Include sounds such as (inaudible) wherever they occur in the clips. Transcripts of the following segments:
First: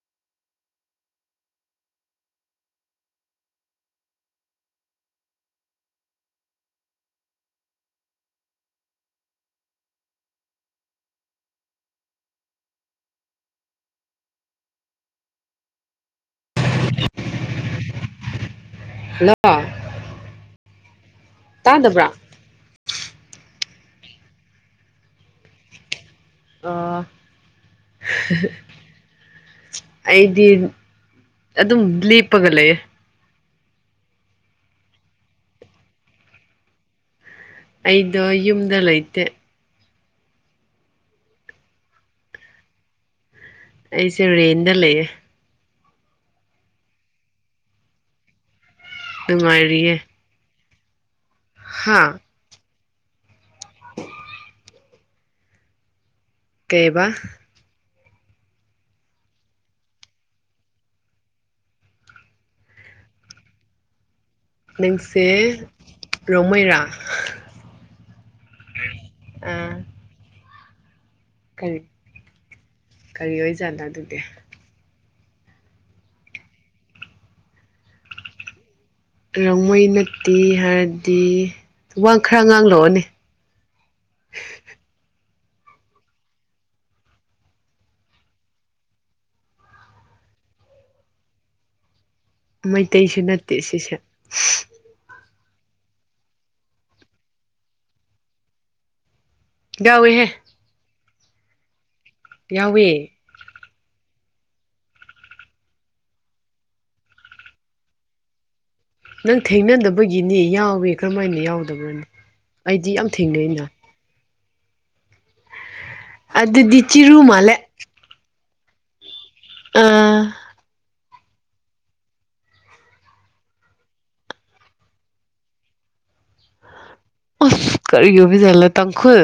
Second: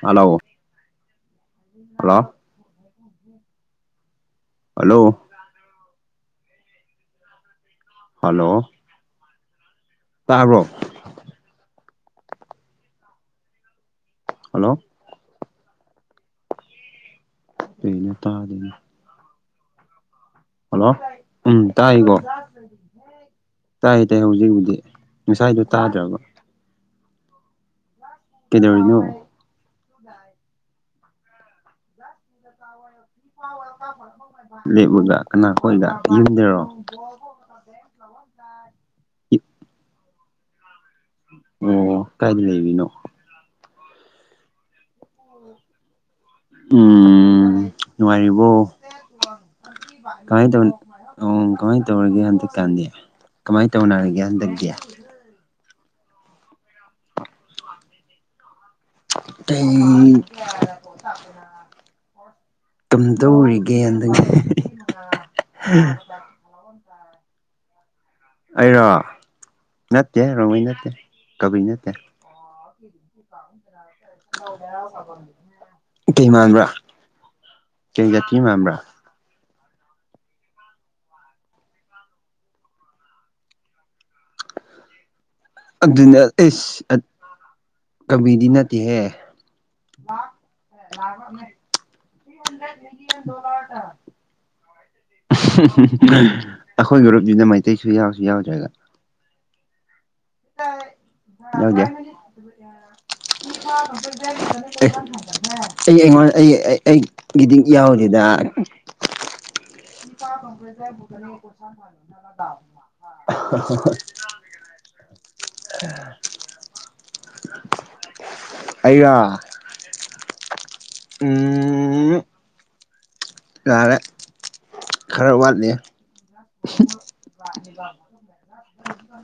hello hello um hello hello ꯇꯥꯕ꯭ꯔꯣ hello ꯀꯩꯅꫭ ꯇꯥꯗꯅꯤ ꯍꯜꯂꫭ ꯍꯜꯂꯣ ꯎꯝ ꯇꯥꯏꯒꯣ ꯇꯥꯏ ꯇꯥꯏ ꯍꯧꯖꯤꯛꯕꯨꯗꯤ ꯉꯁꯥꯏꯗꯣ ꯇꯥꯗ꯭ꯔꯕ ꯑꯣ ꯀꯩꯗꯧꯔꯤꯅꯣ ꯑꯩꯗꯤ ꯑꯗꯨꯝ ꯂꯦꯞꯄꯒ ꯂꯩꯌꯦ ꯂꯦꯕꯒ ꯀꯅꯥꯈꯣꯏꯒ ꯌꯨꯝꯗꯔꯣ ꯑꯩꯗꯣ ꯌꯨꯝꯗ ꯂꯩꯇꯦ ꯑꯣ ꯀꯥꯏꯗ ꯂꯩꯔꯤꯅꯣ ꯑꯩꯁꯦ ꯔꯦꯟꯗ ꯂꯩꯌꯦ ꯎ ꯅꯨꯡꯉꯥꯏꯔꯤꯕꯣ ꯅꯨꯡꯉꯥꯏꯔꯤꯌꯦ ꯀꯃꯥꯏꯅ ꯇꯧ ꯑꯣ ꯀꯃꯥꯏꯅ ꯍꯥ ꯇꯧꯔꯒꯦ ꯍꯟꯗꯛꯀꯥꯟꯗꯤ ꯀꯃꯥꯏꯅ ꯇꯧꯅꯔꯒꯦ ꯍꯟꯗꯛꯇꯤ ꯀꯩꯕ ꯇ ꯇꯨꯝꯗꯧꯔꯤꯒꯦ ꯍꯟꯗ ꯅꯪꯁꯦ ꯔꯣꯡꯃꯩꯔꯥ ꯑꯩꯔꯣ ꯑꯥ ꯅꯠꯇꯦ ꯔꯣꯡꯃꯩ ꯅꯠꯇꯦ ꯀꯕꯨꯏ ꯀꯔꯤ ꯅꯠꯇꯦ ꯀꯔꯤ ꯑꯣꯏꯖꯥꯠꯅꯣ ꯑꯗꯨꯗꯤ (unintelligible) ꯀꯩ ꯃꯥꯟꯕ꯭ꯔꯥ ꯀꯩ ꯖꯥꯇꯤ ꯃꯥꯟꯕ꯭ꯔꯥ ꯔꯪꯡꯃꯩ ꯅꯠꯇꯦ ꯍꯥꯏꯔꯗꯤ ꯋꯥ ꯈꯔ ꯉꯥꯡꯂꯛꯑꯣꯅꯦ ꯑꯗꯨꯅꯦ ꯑꯦꯁ ꯀꯕꯨꯏꯗꯤ ꯅꯠꯇꯦꯍꯦ (unintelligible) ꯃꯩꯇꯩꯁꯨ ꯅꯠꯇꯦ ꯁꯤꯁꯦ (unintelligible) ꯑꯩꯈꯣꯏ ꯒꯨꯔꯨꯞꯁꯤꯗ ꯃꯩꯇꯩꯁꯨ ꯌꯥꯎꯁꯨ ꯌꯥꯎꯗ꯭ꯔꯒ ꯌꯥꯎꯋꯦꯍꯦ (unintelligible) ꯌꯥꯎꯗꯦ ꯌꯥꯎꯋꯦ (unintelligible) ꯑꯩꯉꯣꯟ ꯑꯩ ꯑꯩꯒꯤꯗꯤ ꯌꯥꯎꯗꯦꯗ ꯅꯪ ꯊꯦꯡꯅꯗꯕ ꯑꯩꯗꯤ (unintelligible) ꯌꯥꯝ ꯊꯦꯡꯅꯩꯅ (unintelligible) ꯑꯗꯨꯗꯤ ꯆꯤꯔꯨ ꯃꯥꯜꯂꯦ ꯑꯩꯔꯣ ꯑꯥ ꯎꯝ ꯌꯥꯔꯦ ꯈꯔ ꯋꯥꯠꯂꯤ ꯃꯁ ꯀꯔꯤ ꯑꯣꯏꯕ ꯖꯥꯠꯂ ꯇꯥꯡꯈꯨꯜ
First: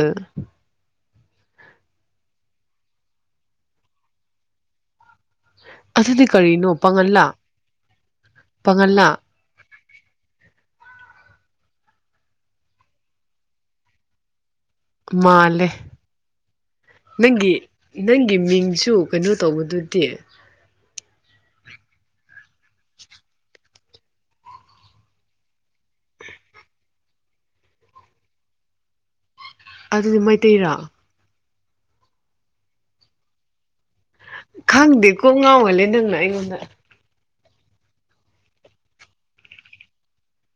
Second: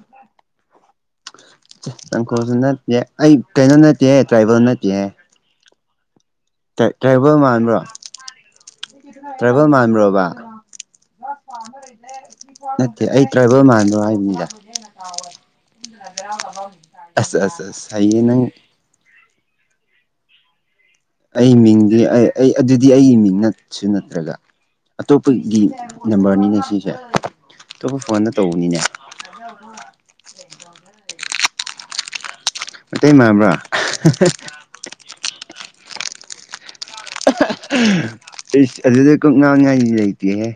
ꯇꯥꯡꯈꯣꯜꯁꯨ ꯅꯠꯇꯦ ꯑꯩ ꯀꯩꯅꯣ ꯅꯠꯇꯦ ꯇ꯭ꯔꯥꯏꯕꯦꯜ ꯅꯠꯇꯦ ꯑꯗꯨꯗꯤ ꯀꯔꯤꯅꯣ ꯄꯥꯉꯜꯂꯥ ꯇ꯭ꯔꯥꯏꯕꯦꯜ ꯃꯥꯟꯕ꯭ꯔꯣ ꯄꯥꯉꯜꯂꯥ ꯇ꯭ꯔꯥꯏꯕꯦꯜ ꯃꯥꯟꯕ꯭ꯔꯣꯕ (unintelligible) ꯅꯠꯇꯦ ꯑꯩ ꯇ꯭ꯔꯥꯏꯕꯔ ꯃꯥꯟꯕ꯭ꯔꯣ ꯍꯥꯏꯕꯅꯤꯗ ꯃꯥꯜꯂꯦ ꯑꯁ ꯅꯪꯒꯤ ꯑꯁ ꯑꯁ ꯍꯩꯌꯦ ꯅꯪꯒꯤ ꯅꯪ ꯃꯤꯡꯁꯨ ꯀꯩꯅꯣ ꯇꯧꯕꯗꯨꯗꯤ ꯑꯩ ꯃꯤꯡꯗꯤ ꯑꯩ ꯑꯗꯨꯗꯤ ꯑꯩꯒꯤ ꯃꯤꯡ ꯅꯠꯁꯨ ꯅꯠꯇ꯭ꯔꯒ ꯑꯇꯣꯞꯄꯒꯤ ꯅꯝꯕꯔꯅꯤꯅꯦ ꯁꯤꯁꯦ ꯑꯇꯣꯞꯄ ꯐꯣꯟꯗ ꯇꯧꯕꯅꯤꯅꯦ ꯑꯗꯨꯗꯤ ꯃꯩꯇꯩꯔꯣ ꯑꯇꯩ ꯃꯥꯟꯕ꯭ꯔꯥ ꯈꯪꯗꯦ ꯀꯣꯛ ꯉꯥꯎꯍꯜꯂꯦ ꯅꯪꯅ ꯑꯩꯉꯣꯟꯗ (unintelligible) ꯏꯁ ꯑꯗꯨꯗ ꯀꯣꯛ ꯉꯥꯎꯅꯤꯉꯥꯏ ꯂꯩꯇꯦꯍꯦ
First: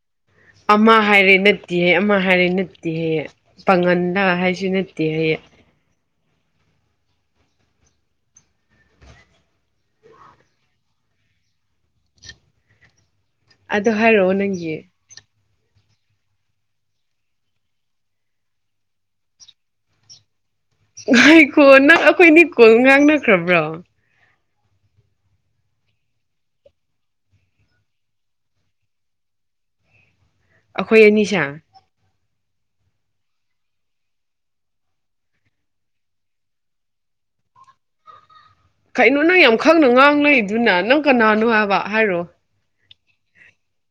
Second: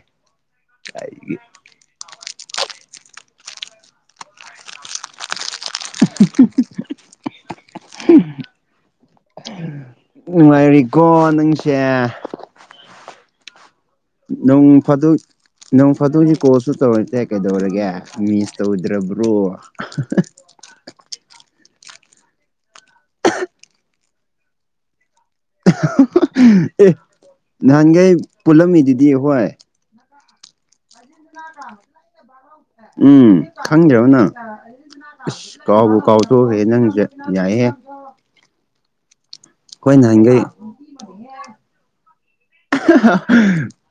ꯑꯃ ꯍꯥꯏꯔꯦ ꯅꯠꯇꯦ ꯍꯥꯏ ꯑꯃ ꯍꯥꯏꯔꯦ ꯅꯠꯇꯦ ꯍꯥꯏꯌꯦ ꯄꯥꯉꯟꯂ ꯍꯥꯏꯁꯨ ꯅꯠꯇꯦ ꯍꯥꯏꯌꯦ (unintelligible) ꯅꯨꯡꯉꯥꯏꯔꯤꯀꯣ ꯅꯪꯁꯦ ꯑꯗꯣ ꯍꯥꯏꯔꯛꯑꯣ ꯅꯣꯡ ꯅꯪꯒꯤ ꯐꯥꯗꯣꯛ ꯅꯪ ꯐꯇꯣꯛꯁꯨ ꯀꯣꯜꯁꯨ ꯇꯧꯔꯛꯇꯦ ꯀꯩꯗꯧꯔꯒꯦ ꯃꯤꯁ ꯇꯧꯗ꯭ꯔꯕ꯭ꯔꯣ ꯉꯥꯏꯈꯣ ꯅꯪ ꯑꯩꯈꯣꯏꯅꯤ ꯀꯣꯜ ꯉꯥꯡꯅꯈ꯭ꯔꯕ꯭ꯔꯣ (unintelligible) ꯑꯦ ꯅꯍꯥꯟꯈꯩ ꯄꯨꯜꯂꯝꯃꯤꯗꯨꯗꯤ ꯍꯣꯏ ꯑꯩꯈꯣꯏ ꯑꯅꯤꯁꯦ (unintelligible) ꯎꯝ ꯈꯪꯗ꯭ꯔꯕꯣ ꯅꯪ ꯏꯁ ꯀꯥꯎꯕꯨ ꯀꯥꯎꯊꯣꯛꯈ꯭ꯔꯦ ꯍꯦ ꯅꯪꯁꯦ ꯌꯥꯏꯍꯦ ꯑꯩꯈꯣꯏ ꯀꯩꯅꯣ ꯅꯪ ꯌꯥꯝ ꯈꯪꯅ ꯅꯍꯥꯟꯈꯩ ꯉꯥꯡꯂꯛꯗꯨꯅ ꯅꯪ ꯀꯅꯥꯅꯣ ꯍꯥꯏꯕ ꯍꯥꯏꯔꯣ (unintelligible)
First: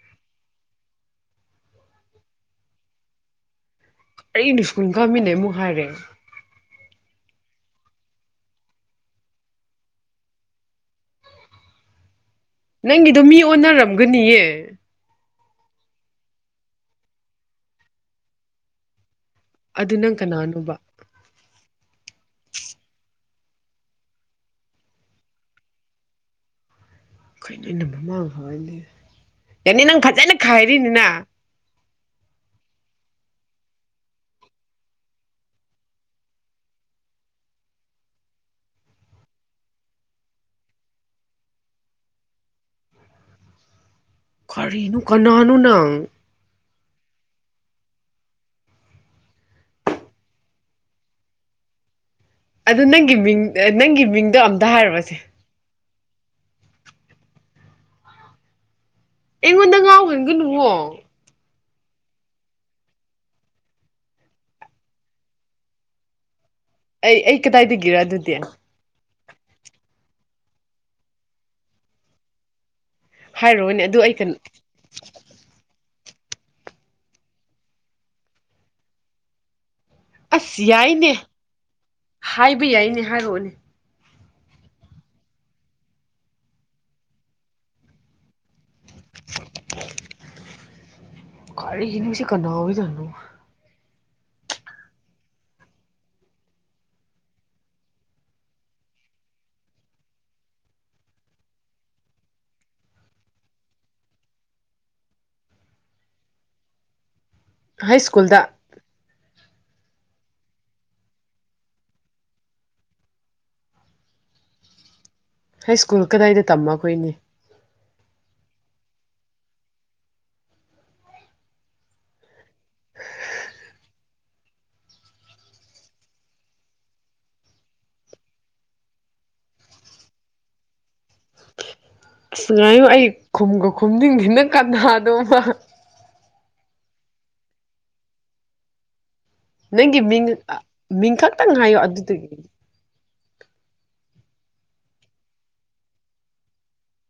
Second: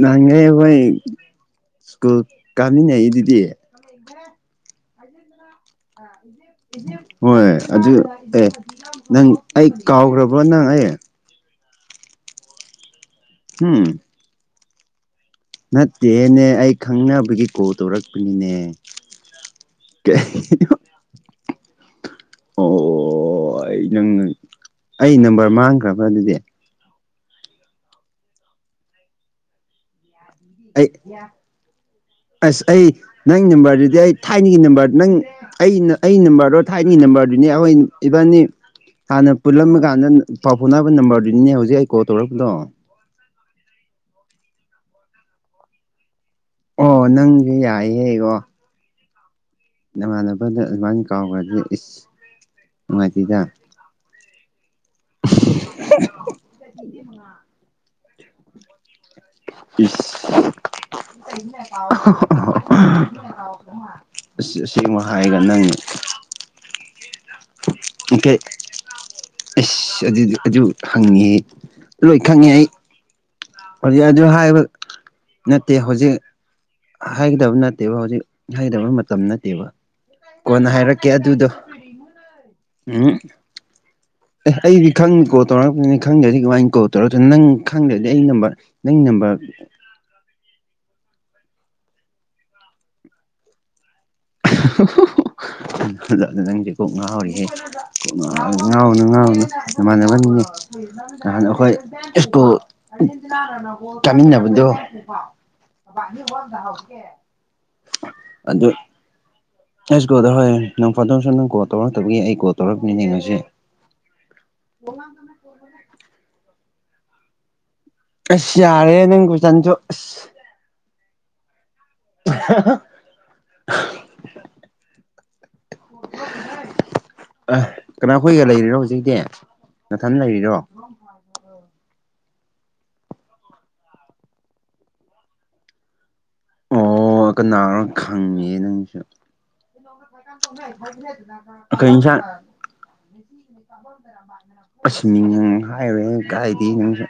ꯅꯍꯥꯟꯈꯩ ꯑꯩꯈꯣꯏ ꯁ꯭ꯀꯨꯜ ꯀꯥꯃꯤꯟꯅꯩꯩꯗꯨꯗꯤ ꯑꯩꯩꯅ ꯁꯀꯨꯜ ꯀꯥꯃꯤꯅꯩ ꯑꯃꯨꯛ ꯍꯥꯏꯔꯦ ꯍꯣꯏ ꯑꯗꯨ ꯑꯦ ꯅꯪ ꯑꯩ ꯀꯥꯎꯈ꯭ꯔꯕꯣ ꯅꯪ ꯑꯩ ꯅꯪꯒꯤꯗꯣ ꯃꯤ ꯎꯝ ꯑꯣꯟꯅꯔꯝꯒꯅꯤꯌꯦ ꯅꯠꯇꯦꯅꯦ ꯑꯩ ꯈꯪꯅꯕꯒꯤ ꯀꯣꯜ ꯇꯧꯔꯛꯄꯅꯤꯅꯦ ꯑꯗꯨ ꯅꯪ ꯀꯩ ꯀꯅꯥꯅꯣꯕ (unintelligible) ꯑꯣ ꯑꯣ ꯑꯩ ꯅꯪ ꯑꯩ ꯅꯝꯕꯔ ꯃꯥꯡꯈ꯭ꯔꯕ꯭ꯔꯥ ꯑꯗꯨꯗꯤ ꯈꯅꯕ ꯐꯅꯦ ꯑꯦꯅꯤ ꯅꯪ ꯐꯖꯩꯅꯦ ꯑꯩ ꯑꯁ ꯑꯩ ꯅꯪ ꯅꯝꯕꯔꯗꯨꯗꯤ ꯑꯩ ꯊꯥꯏꯅꯒꯤ ꯅꯝꯕꯔ ꯅꯪ ꯑꯩꯅ ꯑꯩ ꯅꯝꯕꯔꯗꯣ ꯊꯥꯏꯅꯒꯤ ꯅꯝꯕꯔꯗꯨꯅꯦ ꯑꯩꯈꯣꯏ ꯏꯚꯟꯅꯤ ꯍꯥꯟꯅ ꯄꯨꯜꯂꯝꯃꯀꯥꯟꯗ ꯄꯥꯎ ꯐꯥꯎꯅꯕ ꯅꯝꯕꯔꯗꯨꯅꯤꯅꯦ ꯍꯧꯖꯤꯛ ꯑꯩ ꯀꯣꯜ ꯇꯧꯔꯛꯄꯗꯣ ꯀꯔꯤꯅꯣ ꯀꯅꯥꯅꯣ ꯅꯪ ꯑꯣ ꯅꯪꯁꯦ ꯌꯥꯏꯍꯦꯀꯣ ꯅꯃꯥꯟꯅꯕꯗ ꯑꯗꯨꯃꯥꯏꯅ ꯀꯥꯎꯈ꯭ꯔꯗꯤ ꯏꯁ ꯑꯗ ꯅꯪꯒꯤ ꯅꯨꯡꯉꯥꯏꯇꯦꯗ ꯃꯤꯡ ꯅꯪꯒꯤ ꯃꯤꯡꯗꯣ ꯑꯝꯇ ꯍꯥꯏꯔꯕꯁꯦ (unintelligible) (unintelligible) ꯑꯩꯉꯣꯟꯗ ꯉꯥꯎꯍꯟꯒꯅꯨꯋꯣ ꯑꯁꯦꯡꯕ ꯍꯥꯏꯒ ꯅꯪ ꯑꯩ ꯑꯩ ꯀꯗꯥꯏꯗꯒꯤꯔ ꯀꯩ ꯑꯗꯨꯗꯤ ꯑꯁ ꯑꯗꯨꯗꯤ ꯑꯗꯨ ꯍꯪꯉꯤ ꯂꯣꯏ ꯈꯪꯉꯦ ꯑꯩ ꯍꯥꯏꯔꯛꯑꯣꯅꯦ ꯑꯩ ꯑꯗꯨ ꯀꯩꯅꯣ ꯍꯥꯏꯕ ꯅꯠꯇꯦ ꯍꯧꯖꯤꯛ ꯍꯥꯏꯒꯗꯕ ꯅꯠꯇꯦꯕ ꯍꯧꯖꯤꯛ ꯍꯥꯏꯗꯕ ꯃꯇꯝ ꯅꯠꯇꯦꯕ ꯑꯁ ꯀꯣꯟꯅ ꯍꯥꯏꯔꯛꯀꯦ ꯌꯥꯏꯅꯦ ꯑꯗꯨꯗꯣ ꯍꯥꯏꯕ ꯌꯥꯏꯅꯦ ꯎꯝ ꯍꯥꯏꯔꯛꯑꯣꯅꯦ ꯑꯦ ꯑꯩꯗꯤ ꯈꯪꯦ ꯀꯣꯜ ꯇꯧꯔꯛꯛꯇꯄꯅꯤ ꯈꯪꯗꯦꯗꯤ ꯀꯃꯥꯏꯅ ꯀꯣꯜ ꯇꯧꯔꯛꯇ ꯅꯪ ꯈꯪꯗ꯭ꯔꯗꯤ ꯑꯩ ꯅꯝꯕꯔ ꯅꯪ ꯅꯝꯕ ꯀꯔꯤꯅꯣ ꯁꯤ ꯀꯅꯥ (unintelligible) (unintelligible) ꯅꯪꯁꯦ ꯀꯣꯛ ꯉꯍꯥꯎꯔꯤꯍꯦ ꯉꯥꯎꯅꯨ ꯉꯥꯎꯅꯨ ꯏꯃꯥꯟꯅꯕꯅꯤꯅꯦ ꯅꯍꯥꯟ ꯑꯩꯈꯣꯏ ꯏꯁ꯭ꯀꯨꯜ ꯆꯠꯃꯤꯟꯅꯕꯗꯣ (unintelligible) ꯍꯥꯏꯁ꯭ꯀꯨꯜꯗ ꯍꯥꯏꯁ꯭ꯀꯨꯜꯗ ꯍꯣꯏ ꯅꫭꯡꯐꯥꯗꫭꯛꯁꯨ ꯅꯪ ꯀꯣꯜ ꯇꯧꯔꯛꯇꯕꯒꯤ ꯑꯩ ꯀꯣꯜ ꯇꯧꯔꯛꯄꯅꯦ ꯉꯁꯤ (unintelligible) ꯍꯥꯏꯁ꯭ꯀꯨꯜ ꯀꯗꯥꯏꯗ ꯇꯝꯕ ꯑꯈꯣꯏꯅꯤ ꯑꯁ ꯌꯥꯔꯦ ꯅꯪ ꯀꫭꯏꯁꯟꯁꯨ ꯑꯁ (unintelligible) ꯑ ꯀꯅꯥꯈꯣꯏꯒ ꯂꯩꯔꯤꯔꯣ ꯍꯧꯖꯤꯛꯇꯤ ꯅꯊꯟ ꯂꯩꯔꯤꯔꯣ ꯑꯁ ꯉꯥꯏꯌꯨ ꯑꯩ ꯈꯨꯝꯒ ꯈꯨꯝꯅꯤꯡꯗꯤ ꯅꯪ ꯀꯅꯥꯅꫭꯕ ꯑꯣ ꯀꯅꯥꯅꯣ ꯈꯪꯉꯤ ꯅꯪꯁꯨ ꯅꯪꯒꯤ ꯃꯤꯡ ꯃꯤꯡ ꯈꯛꯇꯪ ꯍꯥꯏꯌꯣ ꯀꯩ ꯏꯟꯁꯥꯡ ꯑꯗꯨꯗꯒꯤ ꯑꯁ ꯃꯤꯡ ꯍꯥꯏꯔꫭꯏ ꯀꯥꯏꯏꯗꯩ ꯅꯪꯁꯨ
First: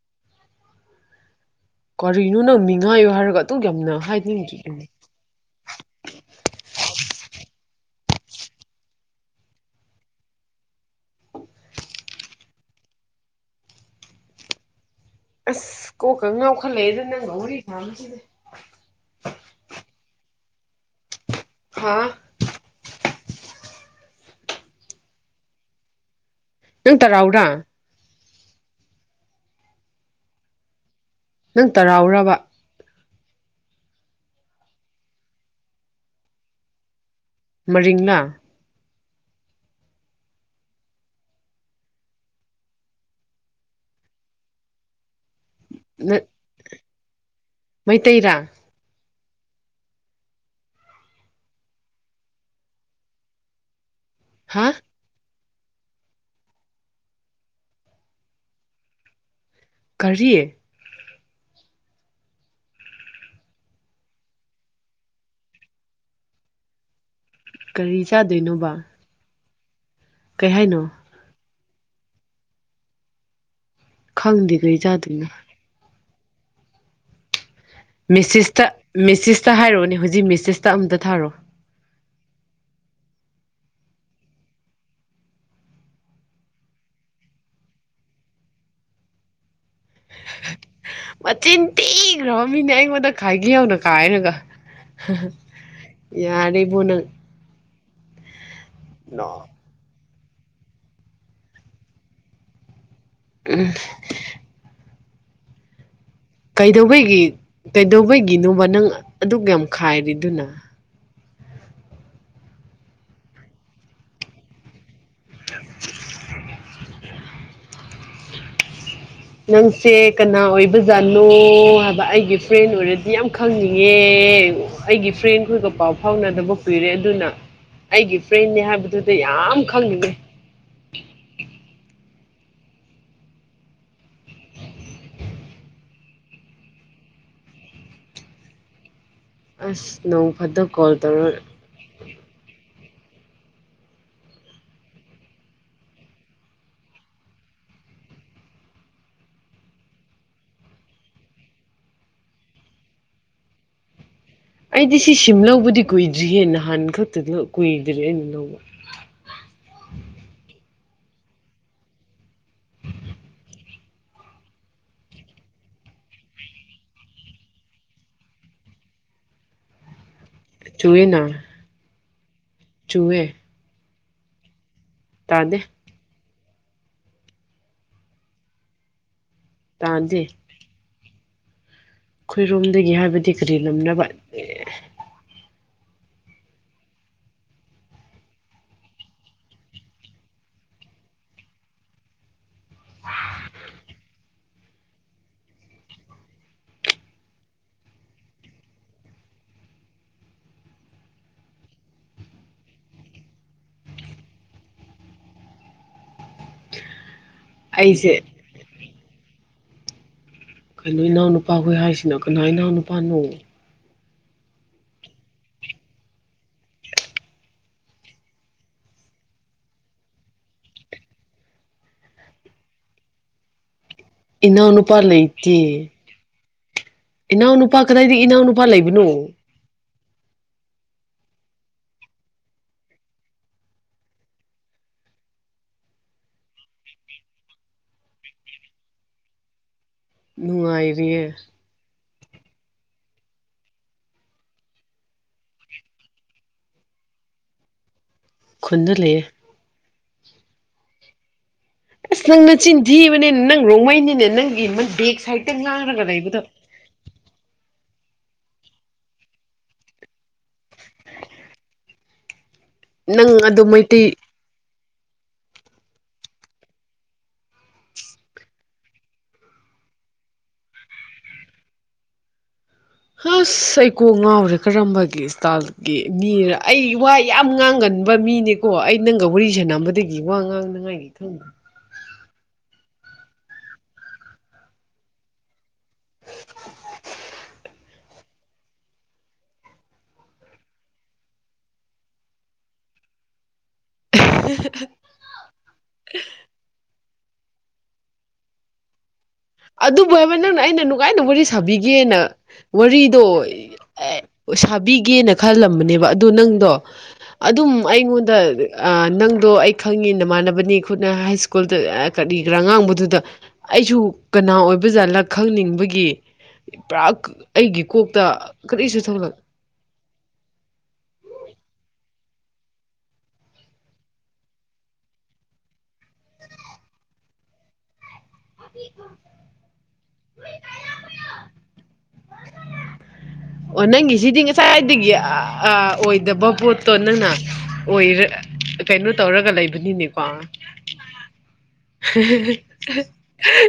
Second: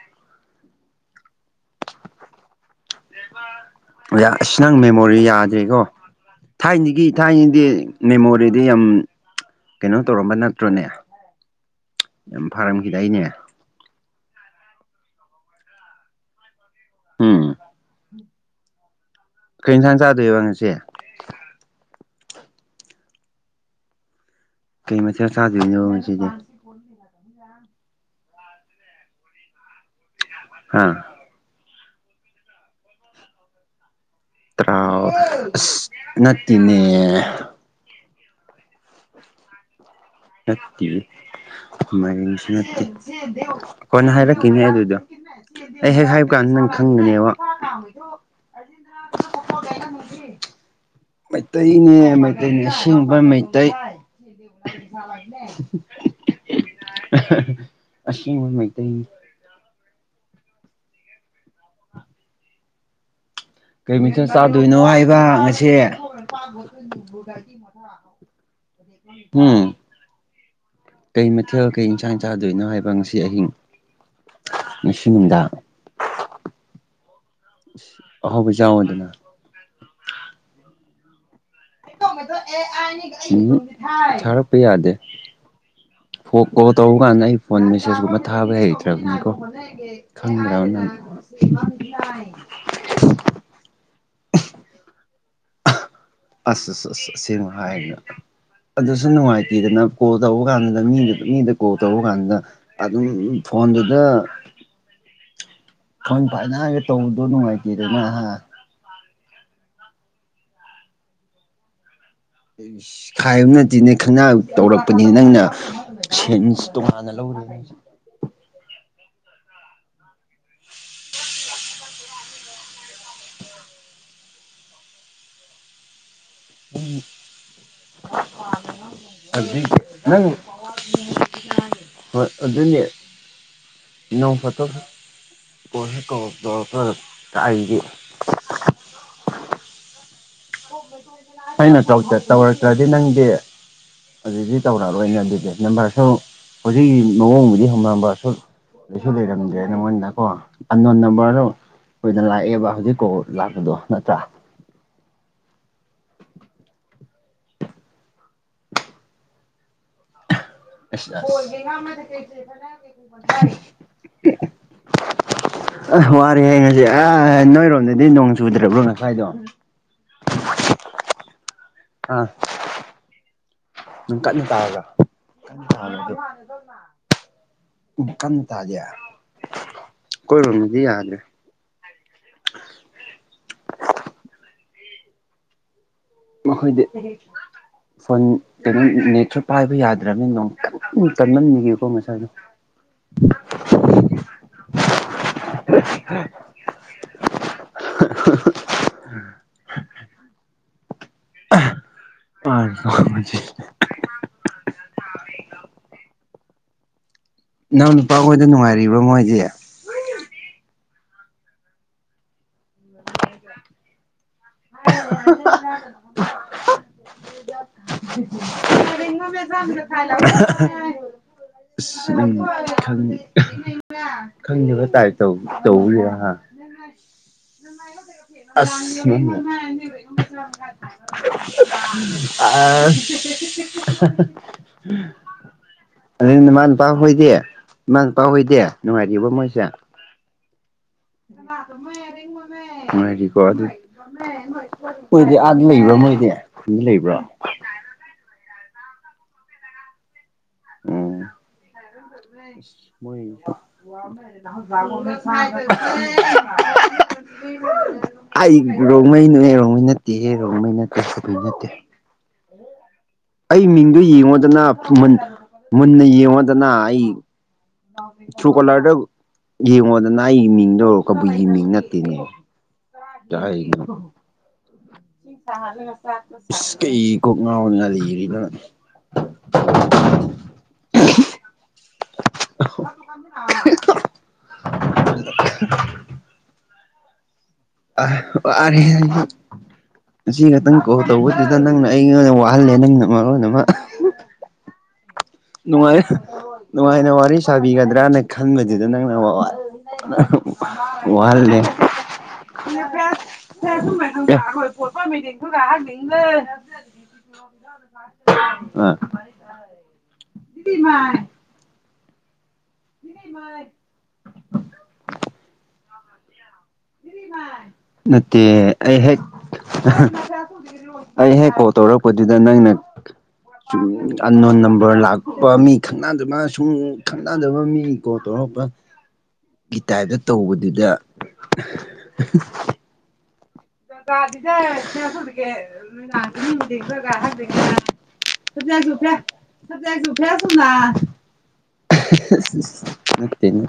ꯀꯔꯤꯅꯣ ꯅꯪ ꯃꯤꯉꯥꯏꯌꯣ ꯍꯥꯏꯔꯒ ꯑꯗꯨꯛ ꯌꯥꯝꯅ ꯍꯥꯏꯅꯤꯡꯗ꯭ꯔꯤꯗꫭ ꯃꯣꯔꯤꯌꯥꯟ ꯗꯤꯀꫭ ꯊꯥꯏꯅꯒꯤ ꯊꯥꯏꯅꯗꯤ ꯃꯦꯃꯣꯔꯤꯗꯤ ꯌꯥꯝ ꯀꯩꯅꯣ ꯇꯧꯔꯝꯕ ꯅꯠꯇ꯭ꯔꯣꯅꯦ ꯌꯥꯝ ꯐꯥꯔꯝꯈꯤꯗꯥꯏꯅꯦ ꯑꯁ ꯀꯣꯛꯀ ꯉꯥꯎꯈꯠꯂꯛꯑꯦꯗ ꯅꯪꯒ ꯎꯝ ꯋꯥꯔꯤ ꯁꯥꯕꯁꯤꯗꯤ ꯀꯩ ꯏꯟꯁꯥꯡ ꯆꯥꯗꯣꯏꯕ ꯉꯁꯤ ꯍꯥꯥ ꯀꯩ ꯃꯊꯦꯜ ꯆꯥꯗꯣꯏꯅꯣ ꯉꯁꯤꯗꯤ ꯅꯪ ꯇꯔꯥꯎꯔꯥ ꯍꯥꯥ ꯅꯪ ꯇꯔꯥꯎꯔꯕ ꯇꯔꯥꯎ ꯑꯁ ꯅꯠꯇꯦꯅꯦ ꯃꯔꯤꯡꯂꯥ ꯅꯠꯇꯦ ꯃꯔꯤꯡꯁꯨ ꯅꯠꯇꯦ ꯀꯣꯟꯅ ꯍꯥꯏꯔꯛꯈꯤꯅꯦ ꯑꯗꯨꯗꯣ ꯑꯩ ꯍꯦꯛ ꯍꯥꯏꯕ ꯀꯥꯟꯗ ꯅꯪ ꯈꯪꯕꯅꯦꯕ ꯃꯩꯇꯩꯔꯥ ꯃꯩꯇꯩꯅꯦ ꯃꯩꯇꯩꯅꯦ ꯑꯁꯦꯡꯕ ꯃꯩꯇꯩ ꯍꯥꯥ (unintelligible) ꯑꯁꯤꯡꯕ ꯃꯩꯇꯩꯅꯤ ꯀꯔꯤ ꯀꯩ ꯃꯊꯦꯜ ꯆꯥꯗꯣꯏꯅꯣ ꯍꯥꯏꯕ ꯉꯁꯦ ꯀꯔꯤ ꯆꯥꯗꯣꯏꯅꯣꯕ ꯍꯝ ꯀꯩ ꯍꯥꯏꯅꯣ ꯀꯩ ꯃꯊꯦꯜ ꯀꯩ ꯏꯟꯁꯥꯡ ꯆꯥꯗꯣꯏꯅꯣ ꯍꯥꯏꯕ ꯉꯁꯤ ꯑꯍꯤꯡ ꯈꯪꯗꯤ ꯀꯔꯤ ꯉꯁꯤ ꯆꯥꯗꯨꯏꯅꫭ ꯅꯨꯡꯗꯥꯡ ꯑꯍꯥꯎꯕ ꯃꯦꯁꯤꯁꯇ ꯆꯥꯎꯋꯣꯗꯅ ꯃꯦꯁꯤꯁꯇ ꯍꯥꯏꯔꯛꯑꯣꯅꯦ ꯍꯧꯖꯤꯛ ꯃꯦꯁꯦꯁꯇ ꯑꯃꯝꯇ ꯊꯥꯔꯛꯑꯣ ꯎꯝ ꯊꯔꯛꯄ ꯌꯥꯗꯦ ꯐꫭꯜ ꯀꯣꯜ ꯇꯧꯕ ꯀꯥꯟꯗ ꯑꯩ ꯐꯣꯟ ꯃꯦꯁꯦꯁ ꯀꯨꯝꯕ ꯊꯥꯕ ꯍꯩꯇ꯭ꯔꯕꯅꯤꯀꯣ ꯈꯪꯗꯔꫭ ꯅꯪ ꯃꯆꯤꯟ ꯇꯤꯈ꯭ꯔꯕ ꯃꯤꯅꯦ ꯑꯩꯉꯣꯟꯗ ꯈꯥꯏꯒꯦ ꯌꯧꯅ ꯈꯥꯏꯔꯒ ꯑꯁ ꯑꯁ ꯑꯁ ꯁꯦꯡꯅ ꯍꯥꯏꯗꯅ ꯑꯗꯨꯁꯨ ꯅꯣ ꯅꯨꯡꯉꯥꯏꯇꯗꯅ ꯀꯣꯜ ꯇꯧꯕ ꯀꯥꯟꯗꯨꯗ ꯃꯤꯗꯨ ꯃꯤꯗ ꯀꯣꯜ ꯇꯧꯕ ꯀꯥꯟꯗꯨꯗ ꯑꯗꯨꯝ ꯐꯣꯟꯗꯨꯗ (unintelligible) ꯀꯩꯗꯧꯕꯩꯒꯤ ꯇꯧꯕꯗꯣ ꯅꯨꯡꯉꯥꯏꯇꯦꯗꯅ ꯍꯥ ꯀꯩꯗꯧꯕꯩꯒꯤꯅꯣꯕ ꯅꯪ ꯑꯗꯨꯛ ꯌꯥꯝ ꯈꯥꯏꯔꯤꯗꯨꯅ ꯍꯥꯏꯥꯏꯕ ꯅꯠꯇꯦꯅꯦ ꯈꯪꯅꯥ ꯇꯧꯔꯛꯄꯅꯤꯅ ꯅꯪꯅ ꯁꯦꯟꯁ ꯇꯣꯉꯥꯟꯅ ꯂꯧꯔꯦ ꯅꯪꯁꯦ ꯀꯅꯥ ꯑꯣꯏꯕꯖꯥꯠꯅꯣ ꯍꯥꯏꯕ ꯑꯩꯒꯤ ꯐ꯭ꯔꯦꯟ ꯑꯣꯏꯔꯗꯤ ꯌꯥꯝ ꯈꯪꯅꯤꯡꯉꯦ ꯑꯩꯒꯤ ꯐ꯭ꯔꯦꯟ ꯈꯣꯏꯒ ꯄꯥꯎ ꯐꯥꯎꯅꯗꯕ ꯄꯤꯔꯦ ꯑꯗꯨꯅ ꯑꯩꯒꯤ ꯐ꯭ꯔꯦꯟꯅ ꯍꯥꯏꯕꯗꯨꯗ ꯑꯗꯨ ꯌꯥꯝ ꯈꯪꯅꯤꯡꯉꯤ ꯅꯪ ꯍꯣꯏ ꯑꯗꯨꯅꯤ ꯏ ꯅꯣꯡ ꯐꯣꯇꯣꯛ ꯀ ꯀꯧ ꯇꯧꯔꯛꯇ ꯑꯩꯒꯤ ꯑꯁ ꯅꯣꯡ ꯐꯗ ꯀꯣꯜ ꯇꯧꯔꯛ ꯑꯩꯅ ꯇꯧꯔꯛꯇ꯭ꯔꯗꯤ ꯅꯪꯗꯤ ꯑꯗꯨꯗꯤ ꯇꯧꯔꯛꯂꯣꯏꯅꯦ ꯑꯗꯨꯗꯤ ꯅꯝꯕꯔꯁꯨ ꯍꯧꯖꯤꯛꯀꯤ ꯃꯑꯣꯡꯕꯨꯗꯤ ꯍꯣꯡꯅꯕꯁꯨ ꯀꯩꯁꯨ ꯂꯩꯔꯝꯗꯦ ꯅ ꯃꯣꯏꯅ ꯀꯣ ꯑꯗꯣꯟ ꯅꯝꯕꯔꯣ ꯀꯨꯣꯏꯅ ꯂꯥꯛꯑꯦꯕ ꯍꯧꯖꯤꯛꯀꯥꯎ ꯂꯥꯛꯄꯗꯣ ꯅꯠꯇ꯭ꯔꯥ ꯑꯩꯗꯤ ꯁꯤ ꯁꯤꯝ ꯂꯧꯕꯗꯤ ꯀꯨꯏꯗ꯭ꯔꯤꯌꯦꯦ ꯅꯍꯥꯟ ꯈꯛꯇ ꯀꯨꯏꯗ꯭ꯔꯦ ꯑꯩꯅ ꯂꯧꯕ ꯃ ꯀꯩ ꯀ ꯑ ꯋꯥꯔꯤꯔꯦ ꯍꯌꯦ ꯉꯁꯤ ꯑ ꯅꯣꯏꯔꯣꯝꯗꯗꯤ ꯅꯣꯡ ꯆꯨꯗ꯭ꯔꯕ꯭ꯔꯣ ꯉꯁꯥꯏꯗꯣ (unintelligible) ꯆꯨꯏꯅ ꯑ ꯆꯨꯋꯦ ꯅꯪ ꯀꯠꯅ ꯇꯥꯔꯒ ꯇꯥꯗꯦ ꯀꯥꯗꯤ ꯀꯟ ꯊꯥꯖꯌꯥ ꯇꯖꯤꯦ ꯀꯣꯏ ꯣꯨꯗꯤ ꯌꯥꯂꯦ ꯑꯩꯈꯣꯏꯔꯣꯝꯗꯒꯤ ꯍꯥꯏꯕꯗꯤ ꯀꯔꯤ ꯂꯝꯝꯅꯕ ꯃꯈꯣꯏꯗꯤ ꯐꯣꯟ ꯀꯩꯅꯣ ꯅꯦꯠꯁ ꯄꯥꯏꯕ ꯌꯥꯗ꯭ꯔꯕꯅꯤꯅ ꯅꯣꯡ ꯀ ꯇꯝꯂꯝꯅꯤꯒꯦꯀꯣ ꯃꯁꯥꯗꯣ (unintelligible) (unintelligible) ꯑ ꯅꯪꯎ ꯑꯩꯁꯦ ꯅꯨꯄꯥꯈꯣꯏꯗ ꯅꯨꯡꯉꯥꯏꯔꯤꯕ꯭ꯔꯥ ꯃꯣꯏꯁꯦ ꯀꯩꯅꯣ ꯏꯅꯥꯎ ꯅꯨꯨꯄꯥ ꯍꯨꯣꯏ ꯍꯥꯏꯁꯤꯅ ꯀꯅꯥ ꯏꯅꯥꯎ ꯅꯨꯄꯥꯅꯣ (unintelligible) ꯆꯒ ꯈ ꯎꯝ ꯊꯖ ꯈꯪꯗꯕ ꯏꯅꯥꯎꯅꯨꯄꯥ ꯇꯥꯏ ꯇꯧ ꯂꯩꯇꯦ ꯏꯅꯥꯎꯅꯨꯄꯥ ꯀꯗꯥꯏꯗꯒꯤ ꯏꯅꯥꯎꯅꯨꯄꯥ ꯂꯩꯕꯅꯣ ꯑ (unintelligible) ꯑꯗꯨꯅꯃ ꯅꯨꯄꯥ ꯍꯣꯏꯗꯦ ꯏꯃꯥ ꯅꯨꯄꯥ ꯍꯣꯏꯗꯦ ꯅꯨꯡꯉꯥꯏꯔꯤꯕꯔꯤꯕ ꯃꯣꯏꯁꯦ ꯅꯨꯡꯉꯥꯏꯔꯤ ꯍꯗꯤ ꯀ ꯑꯗꯨ ꯑꯣꯏꯗꯤ ꯑꯥꯗꯤ ꯂꯩꯕ꯭ꯔꯥ ꯃꯣꯏꯗꯤ ꯑꯗꯨ ꯂꯩꯕ꯭ꯔꯣ ꯈꯨꯟꯗ ꯂꯩꯌꯦ ꯑꯁ ꯅꯪ ꯅꯆꯤꯟ ꯊꯤꯕꯅꯤꯅꯦ ꯅꯪ ꯔꯣꯡꯃꯩꯅꯤꯅꯦ ꯅꯪꯒꯤ ꯕꯦꯛ ꯁꯥꯏꯠꯇ ꯉꯥꯡꯔꯒ ꯂꯩꯕꯗꯣ ꯑꯣꯝ ꯃ ꯑꯩ ꯔꯣꯡꯃꯩꯅꯣꯏ ꯔꯣꯡꯃꯩ ꯅꯠꯇꯦ ꯔꯣꯡꯃꯩ ꯅꯠꯇꯦ ꯑꯗꯨ ꯅꯠꯇꯦ ꯅꯪ ꯑꯗꯨ ꯑꯩ ꯃꯤꯡꯗꯨ ꯃꯩꯇꯩ ꯌꯦꯡꯉꯣꯗꯅ ꯃꯨꯟꯅ ꯌꯦꯡꯉꯣꯗꯅ ꯑꯩ ꯊ꯭ꯔꯨ ꯀꯣꯂꯔꯗ ꯌꯦꯡꯉꯣꯗꯅ ꯑꯩꯒꯤ ꯃꯤꯡꯗ ꯑꯣꯏꯔꯣ ꯀꯕꯨꯏꯒꯤ ꯃꯤꯡ ꯅꯠꯇꯦꯅꯦ ꯑꯁ ꯀꯥꯏꯅꯣ ꯑꯩ ꯀꯣ ꯉꯥꯎꯔꯦ ꯀꯔꯝꯕꯒꯤ ꯏꯁꯇꯥꯏꯜꯒꯤ ꯃꯤꯔ ꯑꯁ ꯑꯩ ꯋꯥ ꯀꯩ ꯀꯣꯛ ꯌꯥꯝ ꯉꯥꯎꯅ ꯉꯥꯡꯒꯟꯕ ꯂꯩꯔꯤꯅꯣ ꯃꯤꯅꯤ ꯀꯣ ꯑꯩ ꯅꯪꯒ ꯋꯥꯔꯤ ꯁꯅꯝꯕꯗꯒꯤ ꯋꯥ ꯉꯥꯡꯅꯉꯥꯏꯒꯤ ꯈꯪꯕ꯭ꯔ (unintelligible) ꯑ ꯑ ꯉ ꯈꯛꯇꯪ ꯀꯣ ꯇꯧꯕꯗꯨꯗ ꯅꯪꯅ ꯑꯩꯉꯣꯟ ꯑꯣꯏꯅ ꯋꯥꯍꯜꯂꯦ ꯅꯪꯅ ꯃꯔꯣꯟ ꯑꯃ (unintelligible) ꯅꯨꯡꯉꯥꯏ ꯅꯨꯡꯉꯥꯏꯅ ꯋꯥꯔꯤ ꯁꯥꯕꯤꯒꯗ꯭ꯔꯅ ꯈꯟꯕꯗꯨꯗ ꯅꯪꯅꯠ ꯑꯗꯨꯕꯨ ꯍꯥꯏꯕ ꯅꯪꯅ ꯑꯩꯅ ꯅꯨꯡꯉꯥꯏꯅ ꯋꯥꯔꯤ ꯁꯥꯕꯤꯒꯦꯅ ꯋꯥꯔꯤꯗꯣ ꯑꯦ ꯁꯥꯕꯤꯒꯦꯅ ꯈꯜꯂꯝꯕꯅꯦꯕ ꯑꯗꯨꯗ ꯅꯪꯗꯣ ꯑꯗꯨꯝ ꯑꯩꯉꯣꯟꯗ ꯅꯪ ꯑꯗꯣ ꯑꯩ ꯈꯪꯉꯤ ꯅꯃꯥꯟꯅꯕꯅꯤ ꯈꯨꯠꯅ ꯍꯥꯏ ꯁ꯭ꯀꯨꯜꯗ ꯀꯠꯂꯤꯒ꯭ꯔꯥ ꯑ ꯉꯥꯡꯕꯗꯨꯗ ꯑꯩꯁꯨ ꯀꯅꯥ ꯑꯣꯏꯕ ꯖꯥꯠꯂꯥ ꯈꯪꯅꯤꯡꯕꯒꯤ ꯄꯨꯔꯥ ꯑꯩꯒꯤ ꯀꯣꯛꯇ ꯅꯠꯇꯦ ꯑꯩ ꯀꯔꯤꯁꯨ ꯍꯦꯛ ꯊꯝꯂꯛ ꯑꯩ ꯍꯦꯛ ꯀꯣꯜ ꯇꯧꯔꯛꯄꯗꯨꯗ ꯅꯪꯅ ꯁꯨꯝ ꯑꯟꯣꯟ ꯅꯝꯕꯔ ꯂꯥꯛꯄ ꯃꯤ ꯈꯪꯅꯗꯕ ꯁꯨꯝ ꯈꯪꯅꯗꯕ ꯃꯤ ꯣ ꯇꯧꯔꯛꯄ ꯒꯤ ꯇꯥꯏꯞꯇ ꯇꯧꯕꯗꯨꯗ ꯑꯣ (unintelligible) ꯅꯪꯒꯤꯁꯤꯗꯤ ꯗꯤꯗ ꯏꯦ ꯉꯁꯥꯏꯗꯒꯤ ꯍꯗꯀꯦ ꯃ ꯑꯣꯏꯗꯕ ꯗ ꯄꯣꯠꯇꯣ ꯀ ꯅꯪꯅ ꯍꯗ ꯑꯣꯏꯔ ꯁꯖꯁꯨ ꯀꯩꯅꯣ ꯐꯌꯥ ꯇꯧꯔꯒ ꯁꯖꯁꯨ ꯂꯩꯕꯅꯤꯅꯦꯀꯣ ꯐꯌꯥ ꯁꯅ ꯅ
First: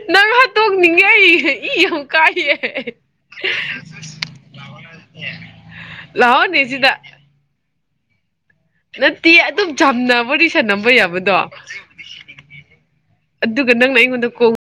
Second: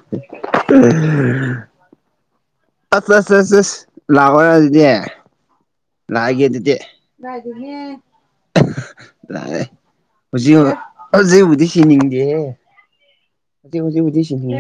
ꯅꯪ ꯍꯥꯠꯇꯣꯛꯅꯤꯡꯉꯦ ꯑꯩ ꯏ ꯌꯥꯝ ꯀꯥꯏꯌꯦꯦ ꯑ ꯂꯥꯛꯔ ꯑꯗꯨꯗ ꯔꯒꯤ ꯑꯗꯨ ꯂꯥꯛꯍꯧꯅꯦ ꯑꯗꯨꯗꯤ ꯁꯤꯗ ꯅꯠꯇꯦ ꯂꯥꯛꯑꯦ ꯑꯗꯨꯝ ꯆꯝ ꯍꯧꯖꯤꯛ ꯋꯥꯔꯤꯔꯤꯁ ꯅꯝꯕ ꯌꯥꯕꯗꯣ ꯍꯧꯖꯤꯛꯕꯨꯗꯤ ꯁꯤꯅꯤꯡꯗꯦꯍꯦ ꯑꯗꯨꯒ ꯍꯧꯖꯤꯛ ꯅꯪꯅ ꯍꯧꯖꯤꯛꯕꯨꯗꯤ ꯑꯩꯉꯣꯟꯗ ꯀ ꯁꯤꯅꯤꯡꯗꯦ